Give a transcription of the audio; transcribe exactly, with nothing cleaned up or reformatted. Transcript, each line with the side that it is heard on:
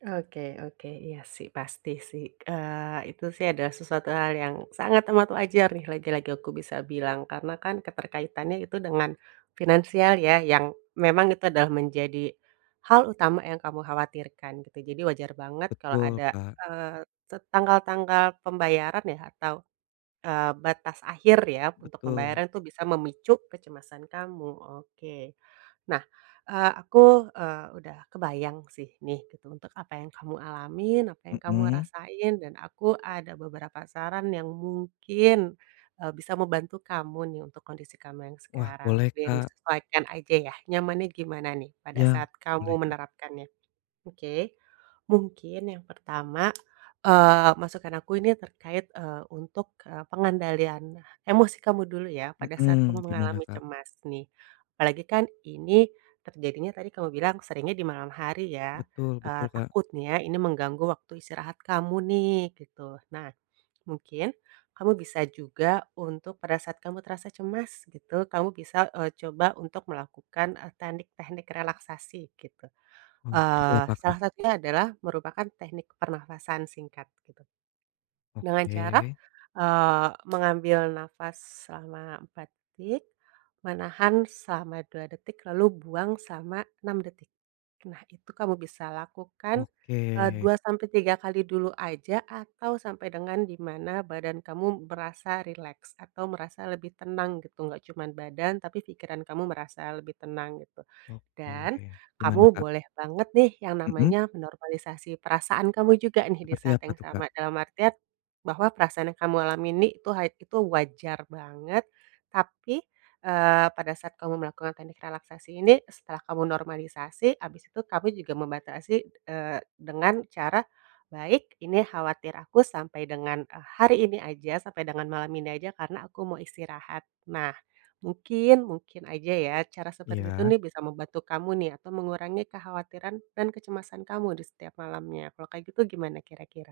right: Oke oke, iya sih, pasti sih, eee, itu sih adalah sesuatu hal yang sangat amat wajar nih lagi-lagi aku bisa bilang, karena kan keterkaitannya itu dengan finansial ya yang memang itu adalah menjadi hal utama yang kamu khawatirkan, gitu. Jadi wajar banget kalo
left: Betul,
right: ada,
left: Kak.
right: eee, set tanggal-tanggal pembayaran ya atau, eee, batas akhir ya untuk
left: Betul.
right: pembayaran tuh bisa memicu kecemasan kamu, oke. Nah, eee, aku, eee, udah kebayang sih nih gitu untuk apa yang kamu alamin, apa yang kamu
left: Mhm.
right: rasain, dan aku ada beberapa saran yang mungkin, eee, bisa membantu kamu nih untuk kondisi kamu yang
left: Wah
right: sekarang,
left: boleh,
right: dan
left: Kak.
right: disesuaikan aja ya nyamannya gimana nih, pada
left: Iya,
right: saat kamu
left: boleh, Kak.
right: menerapkannya. Oke, mungkin yang pertama, eee, masukan aku ini terkait, eee, untuk, eee, pengendalian emosi kamu dulu ya pada saat kamu
left: Mhm, gimana,
right: mengalami
left: Kak?
right: cemas nih, apalagi kan ini terjadinya tadi kamu bilang seringnya di malam hari ya,
left: Betul
right: eee,
left: betul Kak.
right: takutnya ini mengganggu waktu istirahat kamu nih, gitu. Nah mungkin kamu bisa juga untuk pada saat kamu terasa cemas gitu, kamu bisa, eee, coba untuk melakukan, e teknik-teknik relaksasi gitu,
left: Oh, seperti
right: eee,
left: apa, Kak?
right: salah satunya adalah merupakan teknik pernapasan singkat gitu dengan cara,
left: Oke.
right: eee, mengambil napas selama empat detik, menahan selama dua detik, lalu buang selama enam detik. Nah itu kamu bisa lakukan, eee,
left: Oke.
right: dua sampai tiga kali dulu aja atau sampai dengan di mana badan kamu merasa rileks, atau merasa lebih tenang, gitu. Gak cuman badan tapi pikiran kamu merasa lebih tenang gitu,
left: Oke,
right: dan kamu
left: gimana, Kak?
right: boleh banget nih yang
left: Mhm.
right: namanya, menormalisasi perasaan kamu juga nih di
left: Seperti
right: saat
left: apa
right: yang
left: tuh, Kak?
right: sama, dalam artian bahwa perasaan yang kamu alami nih itu ha itu wajar banget tapi, eee, pada saat kamu melakukan teknik relaksasi ini, setelah kamu normalisasi, habis itu kami juga membatasi, eee, dengan cara, "Baik ini khawatir aku sampai dengan, eee, hari ini aja, sampai dengan malam ini aja karena aku mau istirahat." Nah mungkin mungkin aja ya cara seperti itu
left: Iya.
right: nih bisa membantu kamu nih atau mengurangi kekhawatiran dan kecemasan kamu di setiap malamnya, kalau kayak gitu gimana kira-kira?